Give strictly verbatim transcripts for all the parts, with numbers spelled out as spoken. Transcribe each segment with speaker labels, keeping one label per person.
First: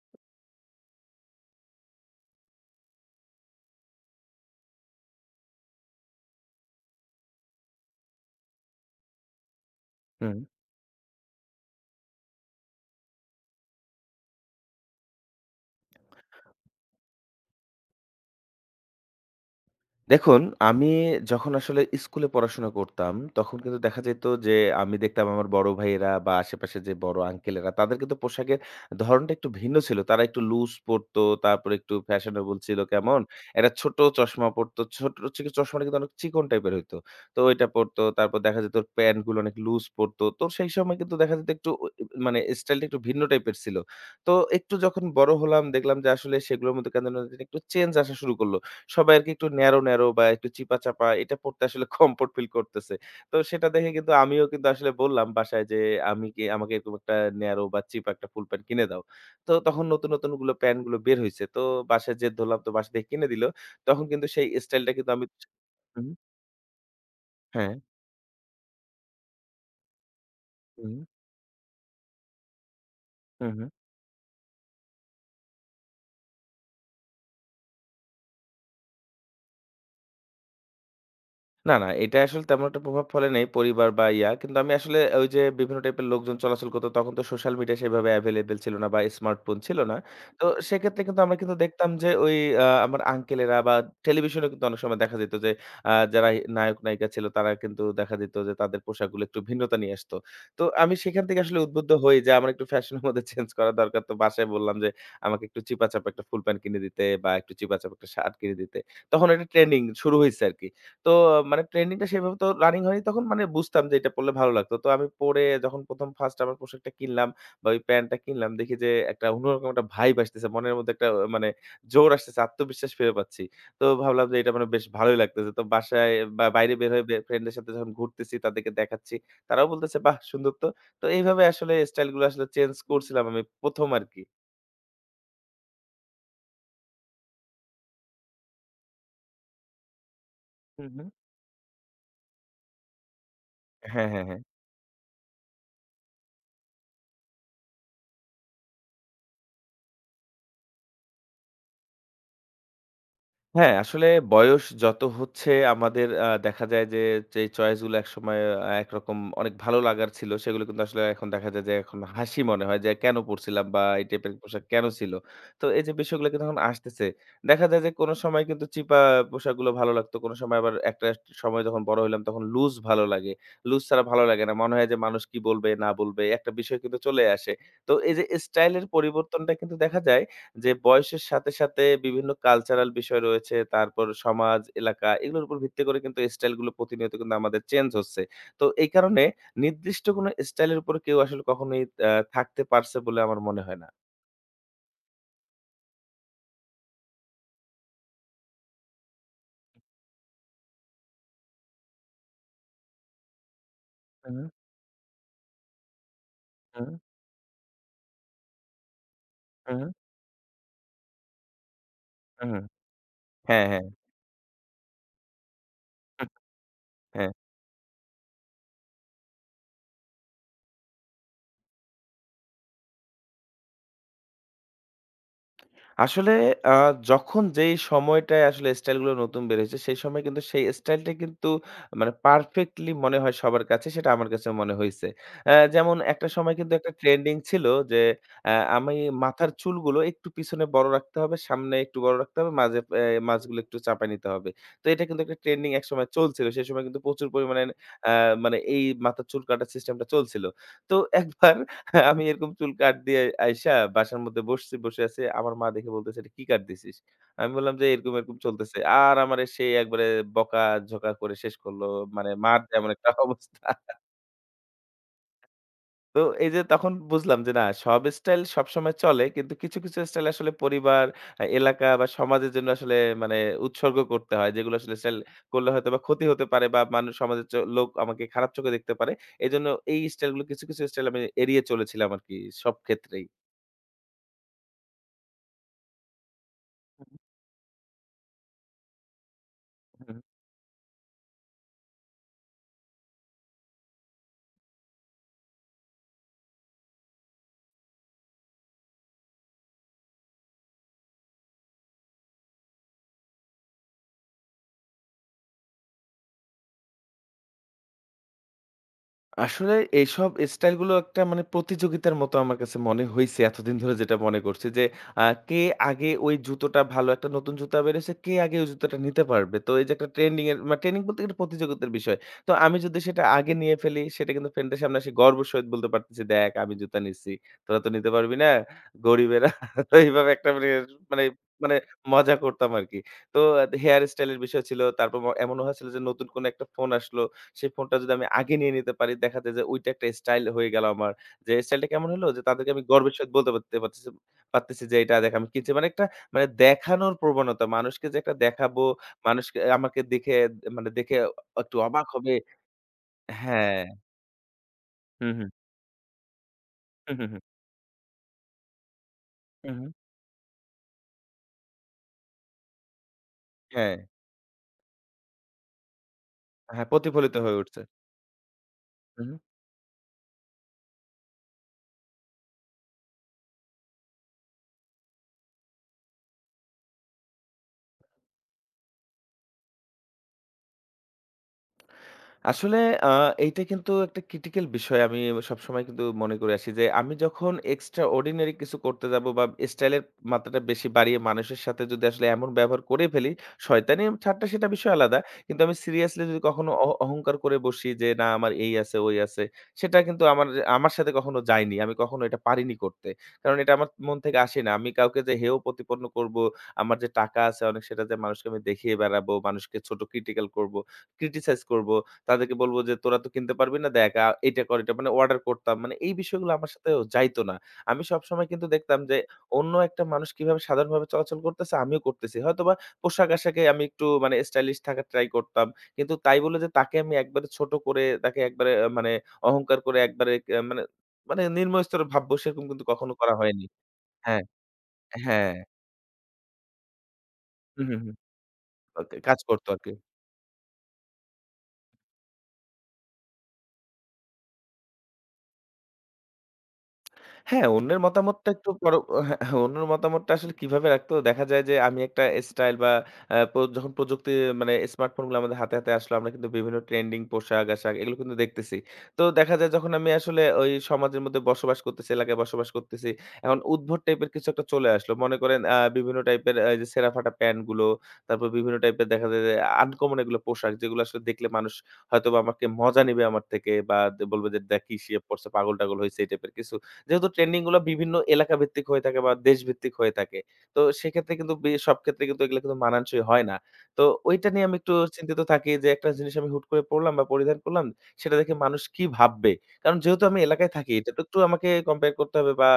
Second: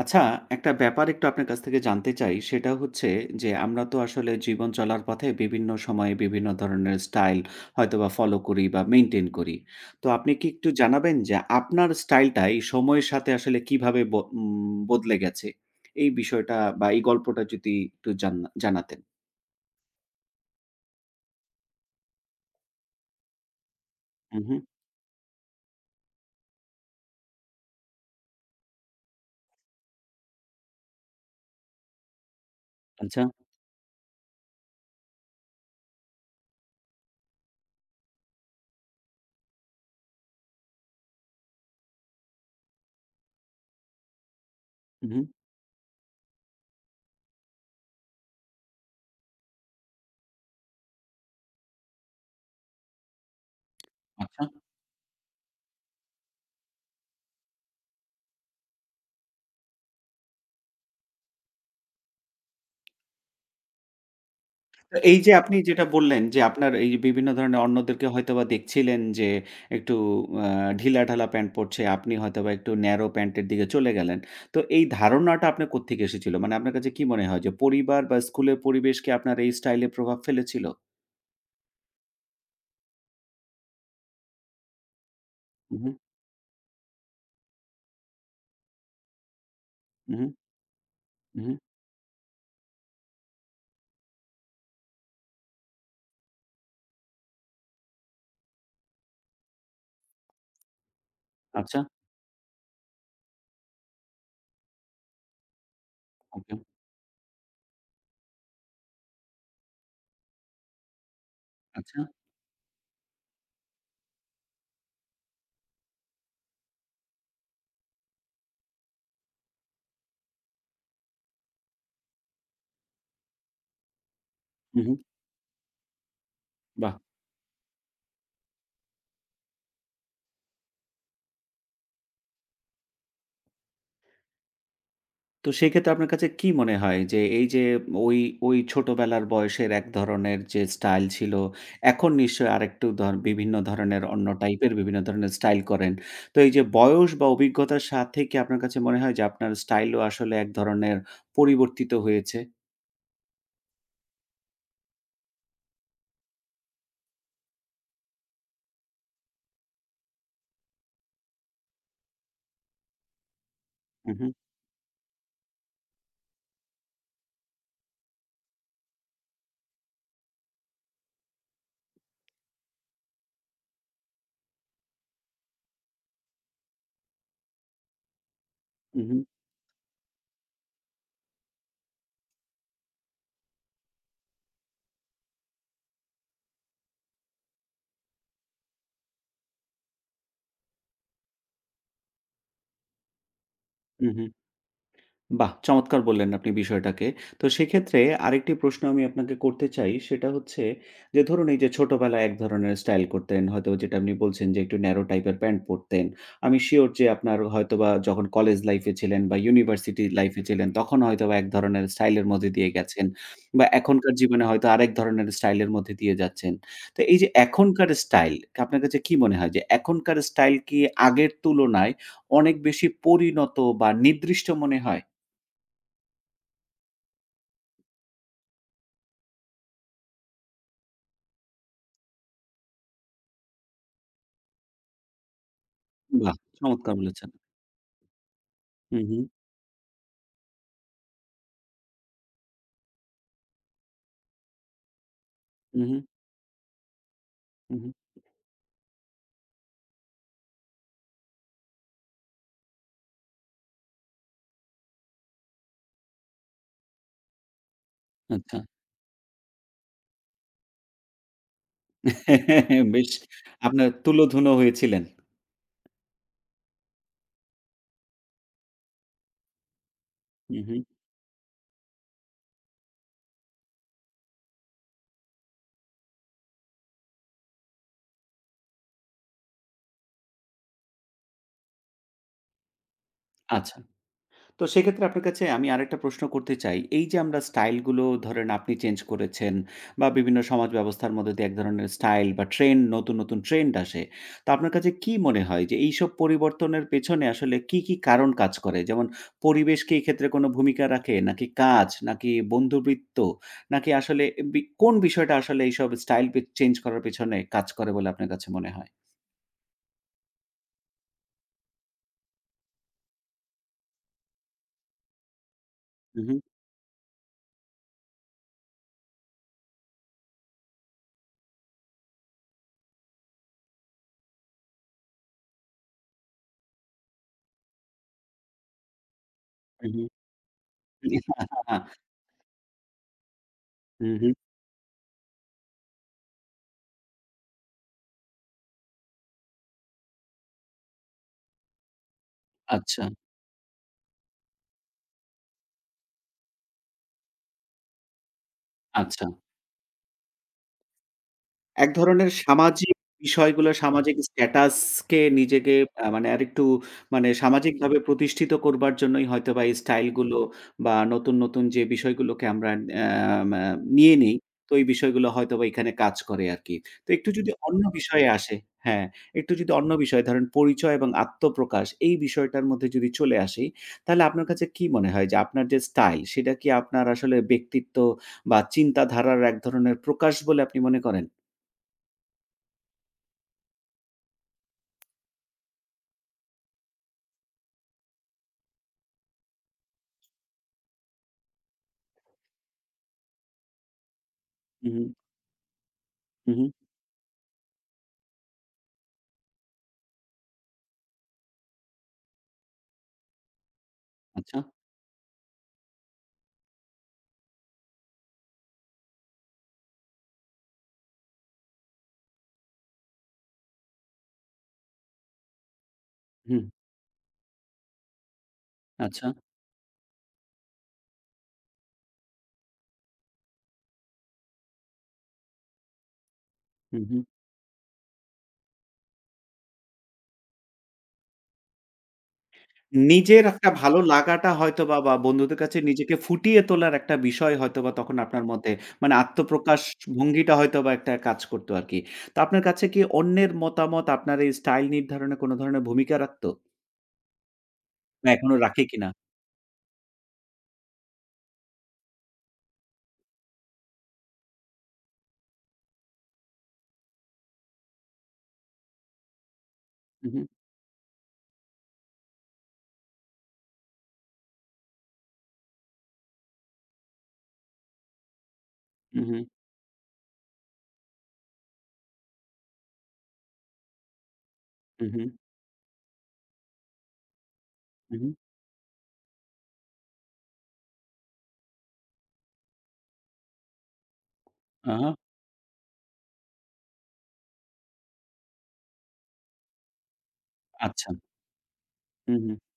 Speaker 1: আচ্ছা, একটা ব্যাপার একটু আপনার কাছ থেকে জানতে চাই। সেটা হচ্ছে যে, আমরা তো আসলে জীবন চলার পথে বিভিন্ন সময়ে বিভিন্ন ধরনের স্টাইল হয়তোবা ফলো করি বা মেইনটেইন করি। তো আপনি
Speaker 2: হুম।
Speaker 1: কি একটু জানাবেন যে, আপনার স্টাইলটা এই সময়ের সাথে আসলে কিভাবে ব উম বদলে গেছে? এই বিষয়টা বা এই গল্পটা যদি একটু জানা জানাতেন।
Speaker 2: দেখুন, আমি যখন আসলে স্কুলে পড়াশোনা করতাম, তখন কিন্তু দেখা যেত
Speaker 1: হু,
Speaker 2: যে
Speaker 1: হু।
Speaker 2: আমি দেখতাম আমার বড় ভাইয়েরা বা আশেপাশে যে বড় আঙ্কেলেরা তাদের কিন্তু পোশাকের ধরনটা একটু ভিন্ন ছিল। তারা একটু লুজ পড়তো, তারপরে একটু ফ্যাশনেবল ছিল কেমন?
Speaker 1: আচ্ছা।
Speaker 2: একটা ছোট চশমা পড়তো। ছোট চি চশমাটা কিন্তু অনেক চিকন টাইপের হইতো। তো এটা পড়তো। তারপর দেখা যেত ওর প্যান্টগুলো অনেক লুজ পড়তো। তো সেই সময় কিন্তু দেখা যেত একটু ও ই মানে স্টাইলটা একটু ভিন্ন টাইপের ছিল। তো একটু যখন
Speaker 1: হু, হু।
Speaker 2: বড় হলাম দেখলাম যে আসলে সেগুলোর মধ্যে কেন জানি একটু চেঞ্জ আসা শুরু করল। সবাই আরকি একটু ন্যারো, ন্যারো বা একটু চিপা-চাপা এটা পড়তে আসলে কমফোর্ট ফিল করতেছে। তো সেটা দেখে কিন্তু আমিও
Speaker 1: আচ্ছা।
Speaker 2: কিন্তু আসলে বললাম বাসায় যে, "আমি কি আমাকে এরকম একটা ন্যারো বা চিপা একটা ফুল প্যান্ট কিনে দাও।" তো তখন নতুন, নতুন ওগুলো প্যান্ট গুলো বের হইছে। তো বাসায় জেদ ধরলাম তো বাসা থেকে কিনে দিল। তখন কিন্তু সেই স্টাইলটা কিন্তু
Speaker 1: এই
Speaker 2: আমি
Speaker 1: যে আপনি যেটা
Speaker 2: হুম,
Speaker 1: বললেন যে আপনার এই যে বিভিন্ন ধরনের
Speaker 2: হ্যাঁ,
Speaker 1: অন্যদেরকে হয়তোবা দেখছিলেন যে একটু আ
Speaker 2: হুম,
Speaker 1: ঢিলাঢালা প্যান্ট পরছে, আপনি হয়তোবা একটু ন্যারো প্যান্টের
Speaker 2: হুম,
Speaker 1: দিকে
Speaker 2: হুম।
Speaker 1: চলে গেলেন। তো এই ধারণাটা আপনার কোত্থেকে এসেছিল? মানে আপনার কাছে কি মনে হয় যে পরিবার বা স্কুলের পরিবেশ কি আপনার এই স্টাইলে প্রভাব ফেলেছিল?
Speaker 2: না, না, এটা আসলে তেমন একটা প্রভাব ফেলে নাই পরিবার বা ইয়া। কিন্তু আমি আসলে ওই যে বিভিন্ন
Speaker 1: উহু,
Speaker 2: টাইপের লোকজন চলাচল করত তখন তো সোশ্যাল মিডিয়া সেভাবে এভেইলেবল ছিল না বা স্মার্টফোন ছিল না।
Speaker 1: উহু,
Speaker 2: তো সেক্ষেত্রে কিন্তু আমরা
Speaker 1: উহু।
Speaker 2: কিন্তু দেখতাম যে ওই আ আমার আঙ্কেলেরা বা টেলিভিশনেও কিন্তু অনেক সময় দেখা যেত যে আ যারা নায়ক-নায়িকা ছিল তারা কিন্তু দেখা যেত যে তাদের পোশাকগুলো একটু ভিন্নতা নিয়ে আসতো। তো আমি সেখান থেকে আসলে
Speaker 1: আচ্ছা,
Speaker 2: উদ্বুদ্ধ হই যে আমার একটু ফ্যাশনের মধ্যে চেঞ্জ করা দরকার। তো বাসায় বললাম যে আমাকে একটু চিপা চাপা একটা ফুল
Speaker 1: ওকে,
Speaker 2: প্যান্ট কিনে দিতে বা একটু চিপা চাপা একটা শার্ট কিনে দিতে। তখন একটা ট্রেন্ডিং শুরু হইছে আরকি। তো মানে
Speaker 1: আচ্ছা,
Speaker 2: ট্রেন্ডিংটা সেভাবে তো রানিং হয়নি তখন মানে বুঝতাম যে এটা পড়লে ভালো লাগতো। তো আমি পড়ে যখন প্রথম ফার্স্ট আমার পোশাকটা কিনলাম বা ওই প্যান্টটা কিনলাম দেখি যে একটা অন্যরকম একটা ভাইব আসতেছে। মনের মধ্যে একটা অ মানে জোর আসতেছে, আত্মবিশ্বাস ফিরে পাচ্ছি। তো ভাবলাম যে এটা মানে বেশ
Speaker 1: উহু,
Speaker 2: ভালোই লাগতেছে। তো বাসায় বা বাইরে বের
Speaker 1: বাহ!
Speaker 2: হয়ে বে ফ্রেন্ডদের সাথে যখন ঘুরতেছি তাদেরকে দেখাচ্ছি। তারাও বলতেছে, "বাহ! সুন্দর তো।" তো এইভাবে আসলে স্টাইলগুলো আসলে চেঞ্জ করছিলাম আমি প্রথম আরকি।
Speaker 1: তো সেক্ষেত্রে আপনার কাছে কি মনে হয় যে এই যে ওই, ওই ছোটবেলার বয়সের এক ধরনের যে
Speaker 2: হুম,
Speaker 1: স্টাইল
Speaker 2: হুম।
Speaker 1: ছিল, এখন নিশ্চয়ই আরেকটু ধর বিভিন্ন ধরনের
Speaker 2: হ্যাঁ, হ্যাঁ,
Speaker 1: অন্য
Speaker 2: হ্যাঁ।
Speaker 1: টাইপের বিভিন্ন ধরনের স্টাইল করেন। তো এই যে বয়স বা অভিজ্ঞতার সাথে কি আপনার কাছে মনে হয় যে আপনার স্টাইলও আসলে এক ধরনের পরিবর্তিত হয়েছে?
Speaker 2: হ্যাঁ, আসলে বয়স যত হচ্ছে আমাদের আ দেখা যায় যে, যেই চয়েস গুলো একসময় আ একরকম অনেক ভালো লাগার ছিল, সেগুলো কিন্তু আসলে এখন দেখা যায় যে, এখন হাসি মনে হয় যে, কেন পড়ছিলাম বা এই
Speaker 1: হু, হু,
Speaker 2: টাইপের পোশাক কেন ছিল? তো এই যে বিষয়গুলো কিন্তু এখন আসতেছে। দেখা যায় যে, কোন সময় কিন্তু চিপা পোশাকগুলো ভালো লাগতো। কোন সময় আবার একটা সময় যখন বড় হইলাম তখন লুজ ভালো লাগে। লুজ ছাড়া ভালো লাগে না। মনে হয় যে, মানুষ কি বলবে না বলবে একটা বিষয় কিন্তু চলে আসে। তো এই যে স্টাইল এর
Speaker 1: হু, হু,
Speaker 2: পরিবর্তনটা কিন্তু দেখা যায় যে বয়সের সাথে, সাথে বিভিন্ন কালচারাল বিষয় রয়েছে। তারপর সমাজ, এলাকা এগুলোর উপর ভিত্তি করে কিন্তু স্টাইল গুলো প্রতিনিয়ত কিন্তু আমাদের চেঞ্জ হচ্ছে। তো এই কারণে নির্দিষ্ট কোনো স্টাইলের উপর কেউ আসলে কখনোই আ থাকতে পারছে বলে আমার মনে হয় না।
Speaker 1: হু, হু। বাহ! চমৎকার বললেন আপনি বিষয়টাকে। তো সেক্ষেত্রে আরেকটি প্রশ্ন আমি আপনাকে করতে চাই। সেটা হচ্ছে যে ধরুন এই যে ছোটবেলায় এক ধরনের স্টাইল করতেন। হয়তো যেটা আপনি
Speaker 2: হুম,
Speaker 1: বলছেন যে একটু ন্যারো টাইপের প্যান্ট পরতেন। আমি সিউর
Speaker 2: হুম,
Speaker 1: যে আপনার হয়তোবা যখন কলেজ লাইফ এ ছিলেন বা
Speaker 2: হুম,
Speaker 1: ইউনিভার্সিটি লাইফ এ ছিলেন তখন হয়তোবা এক ধরনের স্টাইল এর মধ্যে
Speaker 2: হুম।
Speaker 1: দিয়ে গেছেন বা
Speaker 2: হ্যাঁ, হ্যাঁ।
Speaker 1: এখনকার জীবনে হয়তো আরেক ধরনের স্টাইল এর মধ্যে দিয়ে
Speaker 2: হুম,
Speaker 1: যাচ্ছেন। তো এই যে
Speaker 2: হ্যাঁ।
Speaker 1: এখনকার স্টাইল আপনার কাছে কি মনে হয় যে এখনকার স্টাইল কি আগের তুলনায় অনেক বেশি পরিণত বা নির্দিষ্ট মনে হয়?
Speaker 2: আসলে আ যখন যেই সময়টায় আসলে স্টাইল গুলো নতুন বের হয়েছে, সেই সময় কিন্তু সেই স্টাইলটা কিন্তু মানে পারফেক্টলি মনে হয় সবার কাছে, সেটা আমার কাছে মনে হইছে। অ্যা যেমন একটা
Speaker 1: বাহ!
Speaker 2: সময় কিন্তু একটা
Speaker 1: চমৎকার বলেছেন।
Speaker 2: ট্রেন্ডিং ছিল যে অ্যা আমি
Speaker 1: হু, হু,
Speaker 2: মাথার চুলগুলো একটু পিছনে বড় রাখতে হবে, সামনে একটু বড় রাখতে হবে, মাঝে অ্যা মাঝগুলো একটু চাপায় নিতে হবে। তো এটা কিন্তু একটা ট্রেন্ডিং
Speaker 1: হু, হু,
Speaker 2: একসময় চলছিল। সেই সময় কিন্তু প্রচুর পরিমাণে
Speaker 1: হু, হু।
Speaker 2: অ্যা মানে এই মাথার চুল কাটার সিস্টেমটা চলছিল। তো একবার হ্যাঁ, আমি এরকম চুল কাট দিয়ে আইসা বাসার মধ্যে বসছি, বসে আছি। আমার মা দেখে বলতেছে, "এটা কি কাট দিছিস?" আমি বললাম যে, "এরকম, এরকম
Speaker 1: আচ্ছা।
Speaker 2: চলতেছে।" আর আমারে সে একবারে বকাঝকা করে শেষ করলো। মানে মার এমন একটা
Speaker 1: বেশ
Speaker 2: অবস্থা।
Speaker 1: আপনার তুলোধুনো হয়েছিলেন।
Speaker 2: তো এই যে তখন বুঝলাম যে না সব স্টাইল সবসময় চলে। কিন্তু কিছু, কিছু স্টাইল আসলে
Speaker 1: হু, হু।
Speaker 2: পরিবার, আ এলাকা বা সমাজের জন্য আসলে মানে উৎসর্গ করতে হয়। যেগুলো আসলে স্টাইল করলে হয়তোবা ক্ষতি হতে পারে বা মানুষ সমাজের চ লোক আমাকে খারাপ চোখে দেখতে পারে। এজন্য এই স্টাইলগুলো কিছু, কিছু স্টাইল আমি এড়িয়ে চলেছিলাম আরকি সব ক্ষেত্রেই।
Speaker 1: আচ্ছা। তো সেক্ষেত্রে আপনার কাছে আমি আরেকটা প্রশ্ন করতে চাই। এই যে আমরা স্টাইলগুলো ধরেন আপনি চেঞ্জ করেছেন বা
Speaker 2: হুম।
Speaker 1: বিভিন্ন সমাজ ব্যবস্থার মধ্যে দিয়ে এক ধরনের স্টাইল বা ট্রেন্ড নতুন, নতুন ট্রেন্ড আসে। তো আপনার কাছে কি মনে হয় যে এইসব পরিবর্তনের পেছনে আসলে কি, কি কারণ কাজ করে? যেমন পরিবেশ কি এক্ষেত্রে কোনো ভূমিকা রাখে? নাকি কাজ? নাকি বন্ধুবৃত্ত? নাকি আসলে বি কোন বিষয়টা আসলে এইসব স্টাইল পে চেঞ্জ করার পেছনে কাজ করে বলে আপনার কাছে মনে হয়?
Speaker 2: আসলে এইসব স্টাইল গুলো একটা মানে প্রতিযোগিতার মতো আমার কাছে মনে হইছে এতদিন ধরে যেটা মনে করছি যে আহ, কে আগে
Speaker 1: হু,
Speaker 2: ওই
Speaker 1: হু,
Speaker 2: জুতোটা ভালো একটা নতুন জুতা বেরোছে কে আগে ওই জুতোটা নিতে পারবে তো এই যে একটা ট্রেন্ডিং এর মানে ট্রেন্ডিং বলতে একটা প্রতিযোগিতার বিষয় তো আমি যদি সেটা আগে নিয়ে ফেলি সেটা কিন্তু ফ্রেন্ডের সামনে এসে গর্ব সহিত বলতে পারতেছি দেখ আমি জুতা নিছি তোরা তো নিতে পারবি না গরিবেরা
Speaker 1: হু,
Speaker 2: তো
Speaker 1: হু।
Speaker 2: এইভাবে একটা মানে
Speaker 1: হু, হু,
Speaker 2: মানে মানে মজা করতাম আর কি তো হেয়ার স্টাইলের বিষয় ছিল তারপর ম- এমন হয়েছিল যে নতুন কোন একটা ফোন আসলো সেই ফোনটা যদি আমি আগে নিয়ে নিতে পারি, দেখা যায় যে ওইটা একটা স্টাইল হয়ে গেল আমার। যে স্টাইলটা কেমন হলো? যে তাদেরকে আমি
Speaker 1: আচ্ছা,
Speaker 2: গর্বের সহিত বলতে পারতে পারতেছি পারতেছি যে এটা দেখ আমি কিনছি। মানে একটা মানে দেখানোর প্রবণতা। মানুষকে যে একটা দেখাবো,
Speaker 1: আচ্ছা।
Speaker 2: মানুষকে আমাকে দেখে মানে দেখে একটু
Speaker 1: এক
Speaker 2: অবাক
Speaker 1: ধরনের
Speaker 2: হবে
Speaker 1: সামাজিক বিষয়গুলো,
Speaker 2: হ্যাঁ।
Speaker 1: সামাজিক স্ট্যাটাস কে
Speaker 2: হুম, হুম।
Speaker 1: নিজেকে আ মানে আরেকটু
Speaker 2: হুম, হুম,
Speaker 1: মানে
Speaker 2: হুম।
Speaker 1: সামাজিকভাবে প্রতিষ্ঠিত করবার জন্যই হয়তোবা
Speaker 2: হুম,
Speaker 1: এই
Speaker 2: হুম।
Speaker 1: স্টাইল গুলো বা নতুন, নতুন যে বিষয়গুলোকে আমরা অ্যা মা
Speaker 2: হ্যাঁ,
Speaker 1: নিয়ে নেই, তো এই বিষয়গুলো হয়তোবা এখানে কাজ করে আরকি।
Speaker 2: হ্যাঁ
Speaker 1: তো একটু
Speaker 2: প্রতিফলিত
Speaker 1: যদি
Speaker 2: হয়ে উঠছে।
Speaker 1: অন্য বিষয়ে আসে হ্যাঁ,
Speaker 2: হুম, হুম।
Speaker 1: একটু যদি অন্য বিষয় ধরেন পরিচয় এবং আত্মপ্রকাশ এই বিষয়টার মধ্যে যদি চলে আসি, তাহলে আপনার কাছে কি মনে হয় যে আপনার যে স্টাইল সেটা কি আপনার আসলে ব্যক্তিত্ব বা চিন্তাধারার এক ধরনের প্রকাশ বলে আপনি মনে করেন?
Speaker 2: আসলে আ এইটা কিন্তু একটা ক্রিটিক্যাল বিষয়। আমি সবসময় কিন্তু মনে করে আসি যে, আমি যখন এক্সট্রা অর্ডিনারি কিছু করতে যাব বা স্টাইলের মাত্রাটা বেশি বাড়িয়ে মানুষের সাথে যদি আসলে এমন ব্যবহার করে ফেলি, শয়তানি ঠাট্টা সেটা
Speaker 1: হু,
Speaker 2: বিষয়
Speaker 1: হু,
Speaker 2: আলাদা। কিন্তু আমি সিরিয়াসলি যদি
Speaker 1: হু, হু।
Speaker 2: কখনো অহ অহংকার করে বসি যে, না আমার এই আছে, ওই আছে, সেটা কিন্তু আমার আমার সাথে কখনো যায়নি। আমি কখনো এটা পারিনি করতে। কারণ এটা আমার মন থেকে আসে
Speaker 1: আচ্ছা।
Speaker 2: না। আমি কাউকে যে হেয় প্রতিপন্ন করব, আমার যে টাকা আছে অনেক সেটা যে মানুষকে আমি দেখিয়ে বেড়াবো, মানুষকে ছোট ক্রিটিক্যাল করব, ক্রিটিসাইজ করব। তাদেরকে বলব যে, "তোরা তো কিনতে পারবি না। দেখ আ এইটা কর, এটা" মানে অর্ডার করতাম। মানে এই বিষয়গুলো
Speaker 1: হুম,
Speaker 2: আমার সাথেও যাইত না। আমি সবসময় কিন্তু দেখতাম যে,
Speaker 1: আচ্ছা।
Speaker 2: অন্য একটা মানুষ কিভাবে সাধারণভাবে চলাচল করতেছে, আমিও করতেছি। হয়তোবা পোশাক-আশাকে আমি একটু মানে স্টাইলিশ থাকার ট্রাই করতাম। কিন্তু তাই বলে যে তাকে
Speaker 1: হু,
Speaker 2: আমি
Speaker 1: হু।
Speaker 2: একবারে ছোট করে, তাকে একবারে আ মানে অহংকার করে একবারে আ মানে মানে নিম্ন স্তরে ভাববো সেরকম কিন্তু কখনো করা
Speaker 1: নিজের
Speaker 2: হয়নি।
Speaker 1: একটা ভালো
Speaker 2: হ্যাঁ,
Speaker 1: লাগাটা হয়তোবা বা বা
Speaker 2: হ্যাঁ।
Speaker 1: বন্ধুদের কাছে নিজেকে ফুটিয়ে তোলার একটা বিষয়
Speaker 2: হুম,
Speaker 1: হয়তোবা
Speaker 2: হুম, হুম।
Speaker 1: তখন আপনার মধ্যে মানে
Speaker 2: ওকে কাজ করতো
Speaker 1: আত্মপ্রকাশ
Speaker 2: আরকি।
Speaker 1: ভঙ্গিটা হয়তোবা একটা কাজ করত আরকি। তো আপনার কাছে কি অন্যের মতামত আপনার এই স্টাইল নির্ধারণে কোনো ধরনের ভূমিকা রাখত?
Speaker 2: হ্যাঁ, অন্যের
Speaker 1: বা
Speaker 2: মতামতটা
Speaker 1: এখনো
Speaker 2: একটু
Speaker 1: রাখে
Speaker 2: পর
Speaker 1: কিনা?
Speaker 2: হ্যাঁ, হ্যাঁ, অন্যের মতামতটা আসলে কিভাবে রাখতো দেখা যায় যে আমি একটা স্টাইল বা আ প্র যখন প্রযুক্তি মানে স্মার্টফোনগুলো আমাদের হাতে, হাতে আসলো আমরা কিন্তু বিভিন্ন ট্রেন্ডিং পোশাক-আশাক এগুলো কিন্তু দেখতেছি। তো দেখা যায় যখন আমি
Speaker 1: হু, হু,
Speaker 2: আসলে ওই সমাজের মধ্যে বসবাস করতেছি, এলাকায় বসবাস করতেছি। এখন উদ্ভট টাইপের কিছু একটা চলে আসলো। মনে করেন আ বিভিন্ন টাইপের এই যে ছেঁড়া-ফাটা প্যান্টগুলো, তারপর বিভিন্ন টাইপের
Speaker 1: হু,
Speaker 2: দেখা
Speaker 1: হু,
Speaker 2: যায় যে আনকমন এগুলো পোশাক যেগুলো আসলে দেখলে মানুষ হয়তোবা আমাকে মজা নিবে আমার থেকে বা দে বলবে যে, "দেখ কি
Speaker 1: হু,
Speaker 2: ইয়ে
Speaker 1: হু,
Speaker 2: পড়ছে পাগল-টাগল হইছে" এই টাইপের কিছু। যেহেতু ট্রেন্ডিং গুলো বিভিন্ন
Speaker 1: হু, হু।
Speaker 2: এলাকা ভিত্তিক হয়ে থাকে বা দেশভিত্তিক হয়ে থাকে। তো সেক্ষেত্রে কিন্তু বে সব ক্ষেত্রে কিন্তু এগুলো কিন্তু মানানসই হয় না। তো ওইটা নিয়ে আমি একটু
Speaker 1: আহা!
Speaker 2: চিন্তিত থাকি যে একটা জিনিস আমি হুট করে পড়লাম বা পরিধান করলাম, সেটা দেখে মানুষ কি ভাববে? কারণ যেহেতু আমি এলাকায় থাকি, এটা
Speaker 1: আচ্ছা।
Speaker 2: তো একটু আমাকে কম্পেয়ার
Speaker 1: হু,
Speaker 2: করতে
Speaker 1: হু।
Speaker 2: হবে বা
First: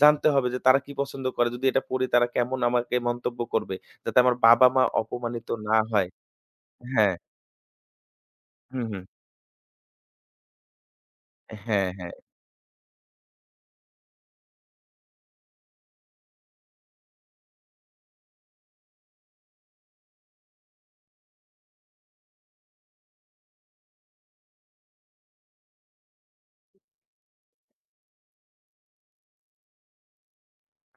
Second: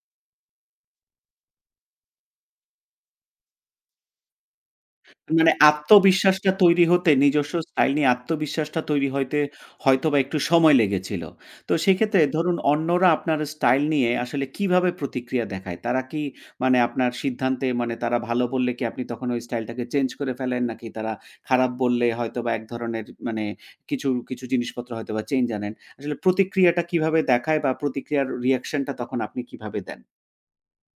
Speaker 2: জানতে হবে যে তারা কি পছন্দ করে? যদি এটা পড়ি তারা কেমন আমাকে মন্তব্য করবে? যাতে আমার বাবা-মা অপমানিত
Speaker 1: মানে
Speaker 2: না হয়।
Speaker 1: আত্মবিশ্বাসটা তৈরি হতে
Speaker 2: হ্যাঁ,
Speaker 1: নিজস্ব স্টাইল নিয়ে আত্মবিশ্বাসটা
Speaker 2: হুম, হুম।
Speaker 1: তৈরি হইতে হয়তোবা একটু সময় লেগেছিল। তো
Speaker 2: হ্যাঁ, হ্যাঁ।
Speaker 1: সেক্ষেত্রে ধরুন অন্যরা আপনার স্টাইল নিয়ে আসলে কিভাবে প্রতিক্রিয়া দেখায়? তারা কি মানে আপনার সিদ্ধান্তে মানে তারা ভালো বললে কি আপনি তখন ওই স্টাইলটাকে চেঞ্জ করে ফেলেন? নাকি তারা খারাপ বললে হয়তোবা এক ধরনের মানে কিছু, কিছু জিনিসপত্র হয়তোবা চেঞ্জ আনেন? আসলে প্রতিক্রিয়াটা কিভাবে দেখায় বা প্রতিক্রিয়ার রিঅ্যাকশনটা তখন আপনি কিভাবে দেন?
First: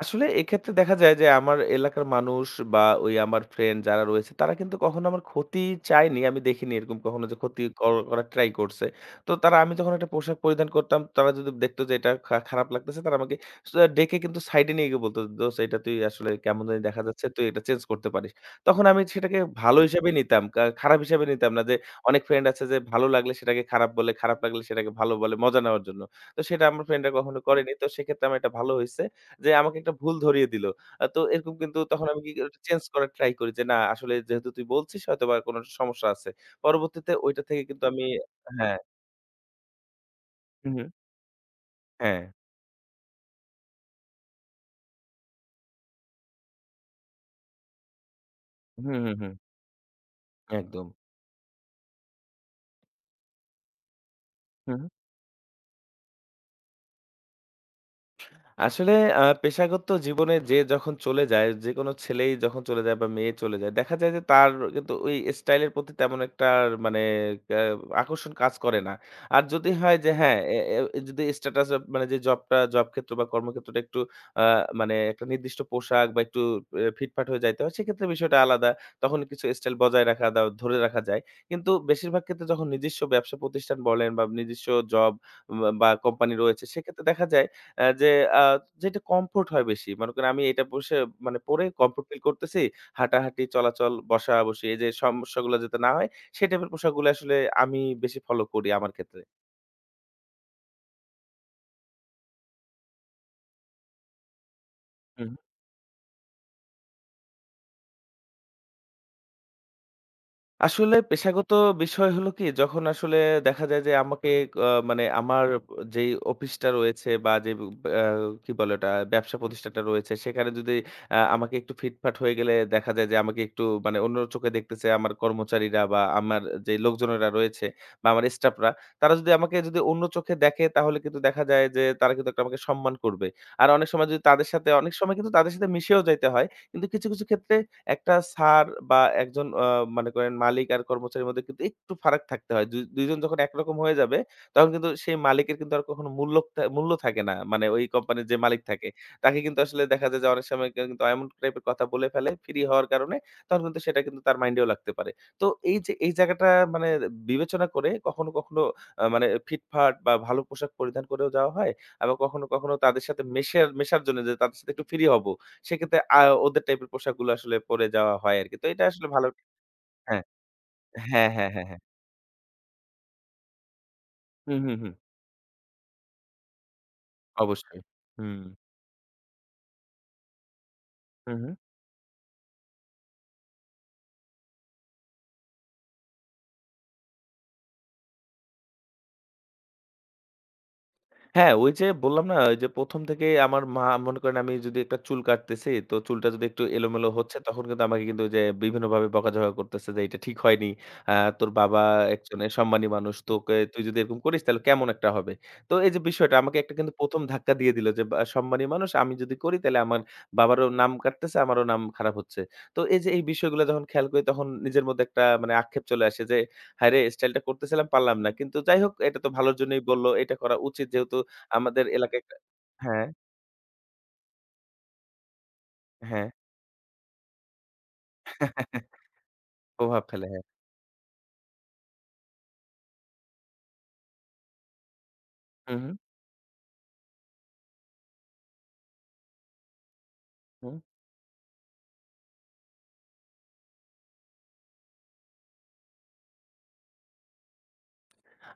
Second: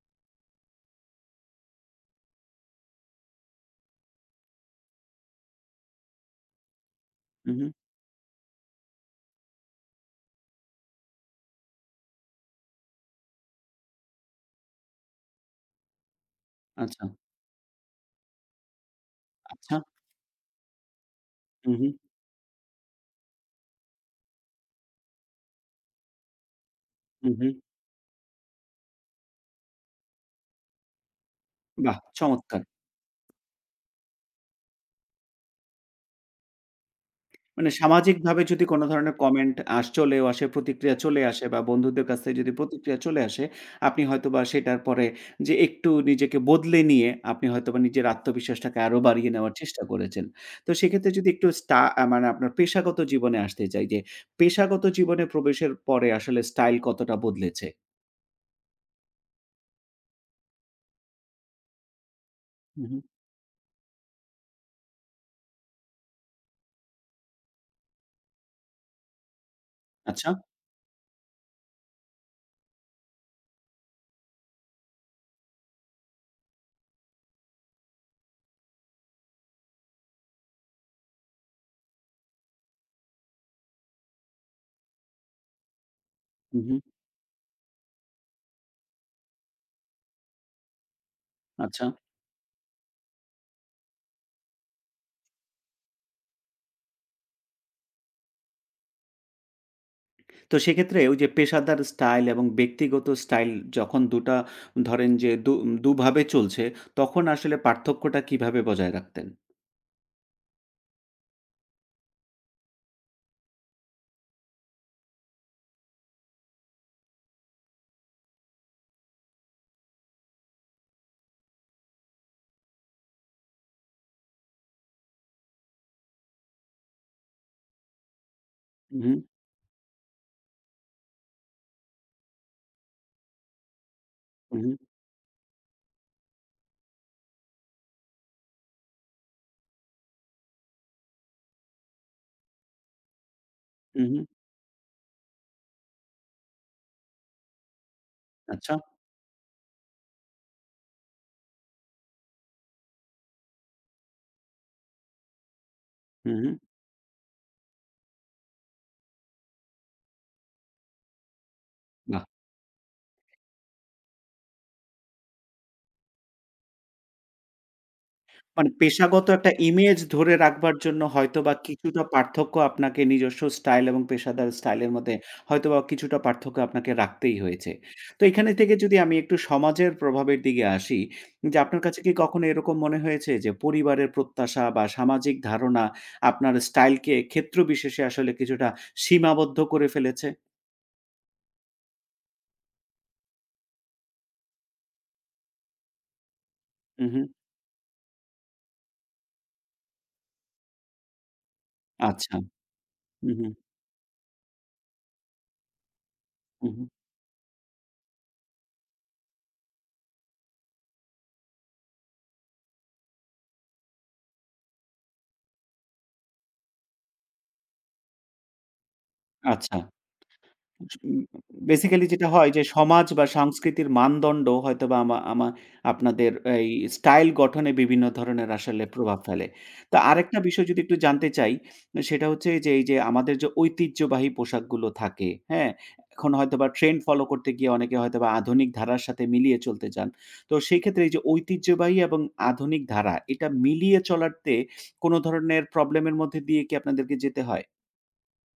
Speaker 2: আসলে এক্ষেত্রে দেখা যায় যে আমার এলাকার মানুষ বা ওই আমার ফ্রেন্ড যারা রয়েছে তারা কিন্তু কখনো আমার ক্ষতি চায়নি। আমি দেখিনি এরকম কখনো যে ক্ষতি
Speaker 1: উহু,
Speaker 2: কর করার ট্রাই করছে। তো তারা আমি যখন একটা পোশাক পরিধান করতাম তারা যদি দেখতো যে এটা খা খারাপ লাগতেছে তারা আমাকে স ডেকে কিন্তু সাইডে নিয়ে গিয়ে বলতো, "দোস্ত এটা তুই আসলে কেমন জানি দেখা
Speaker 1: আচ্ছা,
Speaker 2: যাচ্ছে তুই এটা চেঞ্জ করতে পারিস।" তখন আমি সেটাকে
Speaker 1: আচ্ছা।
Speaker 2: ভালো হিসাবেই নিতাম। কা খারাপ হিসাবে নিতাম না যে
Speaker 1: উহু,
Speaker 2: অনেক ফ্রেন্ড আছে যে ভালো লাগলে সেটাকে খারাপ বলে, খারাপ লাগলে সেটাকে ভালো বলে মজা নেওয়ার জন্য। তো সেটা আমার ফ্রেন্ডরা কখনো
Speaker 1: উহু।
Speaker 2: করেনি। তো সেক্ষেত্রে আমার এটা ভালো হইছে। যে আমাকে একটা ভুল ধরিয়ে দিল। আ তো এরকম কিন্তু
Speaker 1: বাহ!
Speaker 2: তখন আমি কি
Speaker 1: চমৎকার।
Speaker 2: চেঞ্জ করার ট্রাই করি যে, না আসলে যেহেতু তুই বলছিস হয়তোবা কোন একটা সমস্যা আছে। পরবর্তীতে ওইটা থেকে
Speaker 1: মানে
Speaker 2: কিন্তু আমি
Speaker 1: সামাজিকভাবে যদি
Speaker 2: হ্যাঁ,
Speaker 1: কোনো ধরনের কমেন্ট আস চলেও আসে,
Speaker 2: হু, হু।
Speaker 1: প্রতিক্রিয়া চলে আসে বা বন্ধুদের কাছ
Speaker 2: হ্যাঁ।
Speaker 1: থেকে যদি প্রতিক্রিয়া চলে আসে, আপনি হয়তোবা সেটার পরে যে একটু নিজেকে বদলে নিয়ে আপনি হয়তোবা নিজের আত্মবিশ্বাসটাকে
Speaker 2: হুম,
Speaker 1: আরো
Speaker 2: হুম,
Speaker 1: বাড়িয়ে
Speaker 2: হুম।
Speaker 1: নেওয়ার চেষ্টা করেছেন। তো
Speaker 2: একদম।
Speaker 1: সেক্ষেত্রে যদি একটু স্টা আ মানে আপনার পেশাগত জীবনে আসতে চাই যে,
Speaker 2: হু,
Speaker 1: পেশাগত
Speaker 2: হু।
Speaker 1: জীবনে প্রবেশের পরে আসলে স্টাইল কতটা বদলেছে?
Speaker 2: আসলে আ পেশাগত জীবনে যে যখন চলে যায়, যেকোনো ছেলেই যখন চলে
Speaker 1: হু,
Speaker 2: যায়
Speaker 1: হু।
Speaker 2: বা মেয়ে চলে যায়, দেখা যায় যে তার কিন্তু ওই স্টাইলের প্রতি তেমন একটা মানে আ আকর্ষণ কাজ করে না। আর যদি হয় যে
Speaker 1: আচ্ছা।
Speaker 2: হ্যাঁ, এ এ যদি স্ট্যাটাস মানে যে জবটা জব ক্ষেত্র বা কর্মক্ষেত্রটা একটু আ মানে একটা নির্দিষ্ট পোশাক বা একটু এ ফিটফাট হয়ে যাইতে হয়, সেক্ষেত্রে বিষয়টা আলাদা। তখন কিছু স্টাইল বজায় রাখা দা ধরে রাখা যায়। কিন্তু বেশিরভাগ ক্ষেত্রে যখন নিজস্ব ব্যবসা প্রতিষ্ঠান বলেন বা নিজস্ব জব বা, বা কোম্পানি
Speaker 1: হু,
Speaker 2: রয়েছে,
Speaker 1: হু।
Speaker 2: সেক্ষেত্রে দেখা যায় অ্যা যে আ যেটা কমফোর্ট হয় বেশি। মনে করেন আমি এটা বসে মানে পড়ে
Speaker 1: আচ্ছা।
Speaker 2: কমফোর্ট ফিল করতেছি। হাঁটাহাঁটি, চলাচল, বসা-বসি এই যে সমস্যাগুলো যাতে না হয়, সেই টাইপের পোশাকগুলো আসলে আমি বেশি ফলো করি আমার ক্ষেত্রে।
Speaker 1: তো সেক্ষেত্রে ওই যে পেশাদার স্টাইল এবং ব্যক্তিগত স্টাইল যখন দুটা ধরেন যে দু দুভাবে চলছে, তখন আসলে পার্থক্যটা কিভাবে বজায় রাখতেন?
Speaker 2: আসলে পেশাগত বিষয় হলো কি, যখন আসলে দেখা যায় যে আমাকে আ মানে আমার যেই অফিসটা রয়েছে বা যে আ কি বলে ওটা? ব্যবসা প্রতিষ্ঠানটা রয়েছে, সেখানে যদি আ আমাকে একটু ফিটফাট হয়ে গেলে দেখা যায় যে আমাকে একটু মানে অন্য চোখে দেখতেছে আমার কর্মচারীরা বা আমার যে লোকজনেরা রয়েছে বা আমার স্টাফরা, তারা
Speaker 1: উহু,
Speaker 2: যদি আমাকে যদি অন্য চোখে দেখে তাহলে কিন্তু দেখা যায় যে তারা কিন্তু একটা আমাকে সম্মান করবে। আর অনেক সময় যদি তাদের সাথে
Speaker 1: উহু,
Speaker 2: অনেক সময় কিন্তু তাদের সাথে মিশেও যাইতে হয়। কিন্তু কিছু, কিছু ক্ষেত্রে একটা স্যার বা একজন আ মনে করেন মালিক আর কর্মচারীর মধ্যে কিন্তু একটু ফারাক থাকতে হয়। দু দুই জন যখন একরকম হয়ে যাবে,
Speaker 1: উহু।
Speaker 2: তখন কিন্তু সেই মালিকের কিন্তু আর কখনো মূল্য থা মূল্য থাকে না। মানে ওই কোম্পানির যে মালিক
Speaker 1: আচ্ছা।
Speaker 2: থাকে, তাকে কিন্তু আসলে দেখা যায় যে অনেক সময় কেউ কিন্তু এমন টাইপের কথা বলে ফেলে ফ্রি হওয়ার কারণে, তখন কিন্তু সেটা কিন্তু তার মাইন্ডেও লাগতে পারে। তো এই যে এই জায়গাটা
Speaker 1: উহু,
Speaker 2: মানে বিবেচনা করে কখনো, কখনো আ মানে ফিটফাট বা ভালো পোশাক পরিধান করেও যাওয়া হয়। আবার
Speaker 1: বাহ!
Speaker 2: কখনো, কখনো তাদের সাথে মেশার মেশার জন্য যে তাদের সাথে একটু ফ্রি হব। সেক্ষেত্রে আ ওদের টাইপের পোশাকগুলো আসলে পরে যাওয়া হয় আরকি। তো
Speaker 1: মানে
Speaker 2: এটা আসলে ভালো।
Speaker 1: পেশাগত একটা ইমেজ
Speaker 2: হ্যাঁ।
Speaker 1: ধরে রাখবার জন্য
Speaker 2: হ্যাঁ, হ্যাঁ,
Speaker 1: হয়তোবা
Speaker 2: হ্যাঁ, হ্যাঁ।
Speaker 1: কিছুটা পার্থক্য আপনাকে নিজস্ব স্টাইল এবং পেশাদার
Speaker 2: হুম, হুম,
Speaker 1: স্টাইলের
Speaker 2: হুম।
Speaker 1: মধ্যে হয়তোবা কিছুটা পার্থক্য আপনাকে রাখতেই হয়েছে।
Speaker 2: অবশ্যই।
Speaker 1: তো
Speaker 2: হুম।
Speaker 1: এখানে থেকে যদি আমি একটু সমাজের প্রভাবের দিকে আসি,
Speaker 2: হুম, হুম।
Speaker 1: যে আপনার কাছে কি কখনো এরকম মনে হয়েছে যে পরিবারের প্রত্যাশা বা সামাজিক ধারণা আপনার স্টাইলকে ক্ষেত্র বিশেষে আসলে কিছুটা সীমাবদ্ধ করে ফেলেছে?
Speaker 2: হ্যাঁ, ওই যে বললাম না? ওই যে প্রথম থেকেই আমার মা মনে করেন আমি যদি একটা চুল কাটতেছি, তো চুলটা যদি একটু এলোমেলো
Speaker 1: উহু,
Speaker 2: হচ্ছে তখন কিন্তু আমাকে কিন্তু ওই যে বিভিন্নভাবে বকাঝকা করতেছে যে, "এটা ঠিক হয়নি। আ তোর বাবা
Speaker 1: আচ্ছা।
Speaker 2: একজন এ সম্মানী মানুষ।
Speaker 1: উহু,
Speaker 2: তোকে তুই যদি এরকম করিস তাহলে কেমন একটা হবে?" তো এই যে বিষয়টা আমাকে একটা
Speaker 1: উহু,
Speaker 2: কিন্তু প্রথম ধাক্কা দিয়ে দিল যে, বা সম্মানী মানুষ আমি যদি করি তাহলে আমার বাবারও নাম কাটতেছে, আমারও নাম খারাপ হচ্ছে। তো এই যে এই বিষয়গুলো যখন খেয়াল করি তখন নিজের মধ্যে একটা মানে আক্ষেপ চলে আসে যে, "হায়রে! স্টাইলটা করতেছিলাম পারলাম না।" কিন্তু যাই হোক এটা তো ভালোর
Speaker 1: আচ্ছা।
Speaker 2: জন্যই বলল। এটা করা উচিত, যেহেতু আমাদের
Speaker 1: বেসিক্যালি
Speaker 2: এলাকায়
Speaker 1: যেটা
Speaker 2: একটা।
Speaker 1: হয় যে সমাজ
Speaker 2: হ্যাঁ,
Speaker 1: বা সংস্কৃতির মানদণ্ড হয়তোবা আমা আমা
Speaker 2: হ্যাঁ।
Speaker 1: আপনাদের এই স্টাইল গঠনে বিভিন্ন ধরনের আসলে প্রভাব ফেলে। তো
Speaker 2: প্রভাব ফেলে,
Speaker 1: আরেকটা
Speaker 2: হ্যাঁ।
Speaker 1: বিষয় যদি একটু জানতে চাই, সেটা হচ্ছে যে এই যে আমাদের যে ঐতিহ্যবাহী পোশাকগুলো থাকে, হ্যাঁ?
Speaker 2: হু, হু,
Speaker 1: এখন হয়তোবা ট্রেন্ড ফলো করতে গিয়ে অনেকে হয়তোবা আধুনিক ধারার সাথে মিলিয়ে চলতে চান। তো
Speaker 2: হু।
Speaker 1: সেই ক্ষেত্রে এই যে ঐতিহ্যবাহী এবং আধুনিক ধারা, এটা মিলিয়ে চলাতে কোনো ধরনের প্রবলেম এর মধ্যে দিয়ে কি আপনাদেরকে যেতে হয়?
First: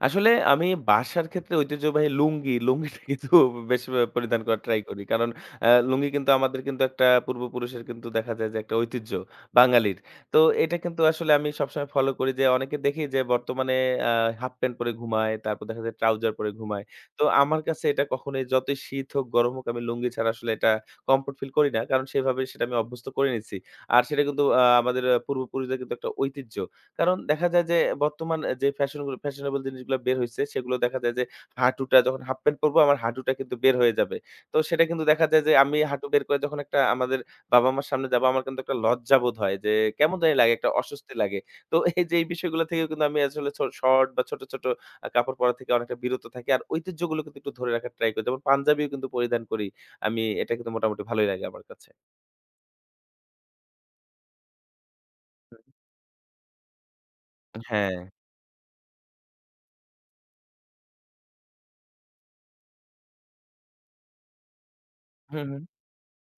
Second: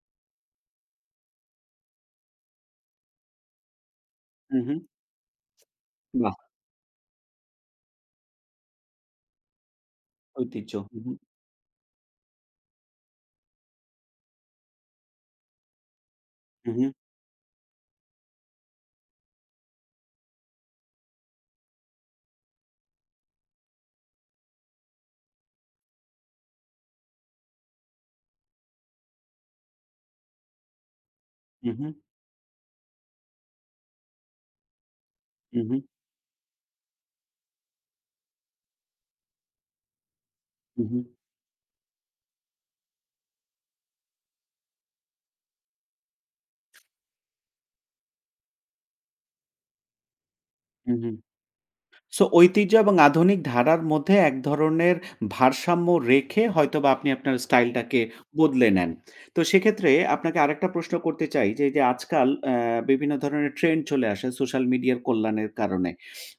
Speaker 2: আসলে আমি বাসার ক্ষেত্রে ঐতিহ্যবাহী লুঙ্গি, লুঙ্গিটা কিন্তু বেশ আ পরিধান
Speaker 1: হু,
Speaker 2: করার
Speaker 1: হু।
Speaker 2: ট্রাই করি। কারণ আ লুঙ্গি কিন্তু
Speaker 1: বাহ!
Speaker 2: আমাদের কিন্তু একটা পূর্বপুরুষের কিন্তু দেখা যায় যে একটা ঐতিহ্য বাঙালির। তো
Speaker 1: ঐতিহ্য।
Speaker 2: এটা
Speaker 1: হু,
Speaker 2: কিন্তু
Speaker 1: হু।
Speaker 2: আসলে আমি সবসময় ফলো করি যে অনেকে দেখি যে বর্তমানে আ হাফ প্যান্ট পরে ঘুমায়, তারপর দেখা যায় ট্রাউজার পরে
Speaker 1: হু,
Speaker 2: ঘুমায়।
Speaker 1: হু।
Speaker 2: তো আমার কাছে এটা কখনোই যতই শীত হোক, গরম হোক আমি লুঙ্গি ছাড়া আসলে এটা কমফোর্ট ফিল করি না। কারণ সেভাবে সেটা আমি অভ্যস্ত করে নিচ্ছি। আর সেটা কিন্তু আ আমাদের আ পূর্বপুরুষদের কিন্তু একটা ঐতিহ্য। কারণ দেখা যায় যে বর্তমান এ যে ফ্যাশন গুলো ফ্যাশনেবল জিনিসগুলো বের হইছে সেগুলো দেখা যায় যে
Speaker 1: হু, হু,
Speaker 2: হাঁটুটা যখন হাফ প্যান্ট পরবো আমার হাঁটুটা কিন্তু বের হয়ে যাবে। তো সেটা কিন্তু দেখা যায় যে
Speaker 1: হু, হু,
Speaker 2: আমি হাঁটু বের করে যখন একটা আমাদের বাবা-মার সামনে যাবো আমার কিন্তু একটা লজ্জাবোধ হয় যে কেমন জানি লাগে, একটা
Speaker 1: হু, হু,
Speaker 2: অস্বস্তি লাগে। তো এই যে এই বিষয়গুলো থেকেও কিন্তু আমি আসলে ছ শর্ট বা ছোট, ছোট আ কাপড় পরা থেকে অনেকটা বিরত থাকি। আর ঐতিহ্যগুলো কিন্তু একটু ধরে রাখার ট্রাই করি। যেমন পাঞ্জাবিও কিন্তু পরিধান করি। আমি এটা কিন্তু
Speaker 1: হু,
Speaker 2: মোটামুটি
Speaker 1: হু।
Speaker 2: ভালোই লাগে আমার কাছে।
Speaker 1: সো ঐতিহ্য এবং আধুনিক ধারার মধ্যে এক ধরনের ভারসাম্য রেখে হয়তোবা আপনি আপনার
Speaker 2: হ্যাঁ।
Speaker 1: স্টাইলটাকে বদলে নেন। তো সেক্ষেত্রে আপনাকে আরেকটা প্রশ্ন করতে চাই যে, এই যে আজকাল আ বিভিন্ন ধরনের ট্রেন্ড চলে আসে সোশ্যাল মিডিয়ার
Speaker 2: হুম,
Speaker 1: কল্যাণের
Speaker 2: হুম।
Speaker 1: কারণে।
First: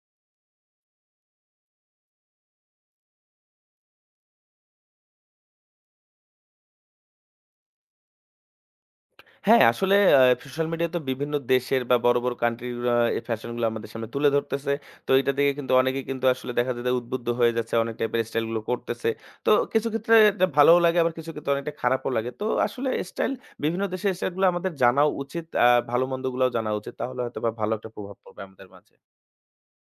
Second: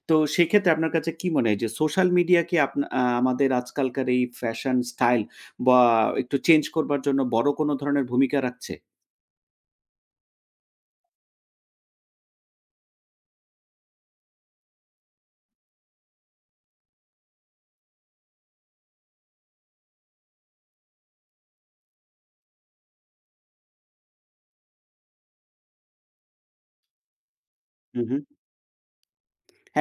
Speaker 1: তো সেক্ষেত্রে আপনার কাছে কি মনে হয় যে সোশ্যাল মিডিয়া কি আপনা আ আমাদের আজকালকার এই ফ্যাশন স্টাইল বা একটু চেঞ্জ করবার জন্য বড় কোনো ধরনের ভূমিকা রাখছে?
Speaker 2: হ্যাঁ, আসলে আ সোশ্যাল মিডিয়া তো বিভিন্ন দেশের বা বড়, বড় কান্ট্রির আ এই ফ্যাশন গুলো আমাদের সামনে তুলে ধরতেছে। তো এইটা থেকে কিন্তু অনেকেই কিন্তু আসলে দেখা যায় যে উদ্বুদ্ধ হয়ে যাচ্ছে। অনেক টাইপের স্টাইল গুলো করতেছে। তো কিছু ক্ষেত্রে এটা ভালোও লাগে আবার কিছু ক্ষেত্রে অনেকটা খারাপও লাগে। তো আসলে স্টাইল বিভিন্ন দেশের স্টাইল গুলো আমাদের জানাও উচিত। আ ভালো মন্দ গুলাও জানা উচিত। তাহলে হয়তোবা ভালো একটা
Speaker 1: হু,
Speaker 2: প্রভাব
Speaker 1: হু।
Speaker 2: পড়বে আমাদের মাঝে।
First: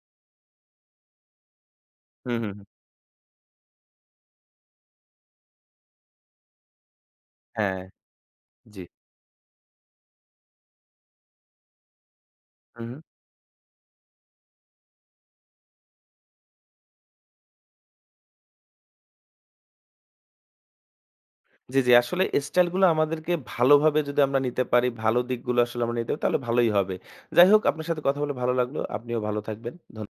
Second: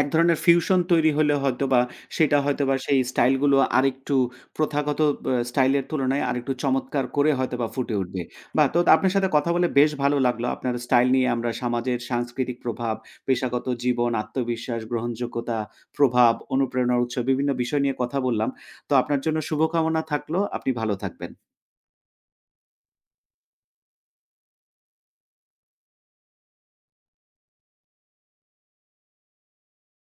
Speaker 1: এক ধরনের ফিউশন তৈরি হলে হয়তোবা
Speaker 2: হুম,
Speaker 1: সেটা
Speaker 2: হুম, হুম।
Speaker 1: হয়তোবা সেই স্টাইল গুলো আরেকটু প্রথাগত ব স্টাইলের তুলনায় আরেকটু চমৎকার করে হয়তোবা
Speaker 2: হ্যাঁ,
Speaker 1: ফুটে উঠবে। বাহ! তো
Speaker 2: জি।
Speaker 1: আপনার সাথে কথা বলে বেশ ভালো লাগলো। আপনার স্টাইল নিয়ে আমরা সমাজের সাংস্কৃতিক
Speaker 2: হু, হু।
Speaker 1: প্রভাব, পেশাগত জীবন, আত্মবিশ্বাস, গ্রহণযোগ্যতা, প্রভাব, অনুপ্রেরণার উৎস বিভিন্ন বিষয় নিয়ে কথা বললাম। তো আপনার জন্য শুভকামনা থাকলো। আপনি ভালো থাকবেন।
Speaker 2: জি, জি। আসলে স্টাইলগুলো আমাদেরকে ভালোভাবে যদি আমরা নিতে পারি, ভালো দিকগুলো আসলে আমরা নিতে পারি, তাহলে ভালোই হবে। যাই হোক, আপনার সাথে কথা বলে ভালো লাগলো। আপনিও ভালো থাকবেন। ধন্য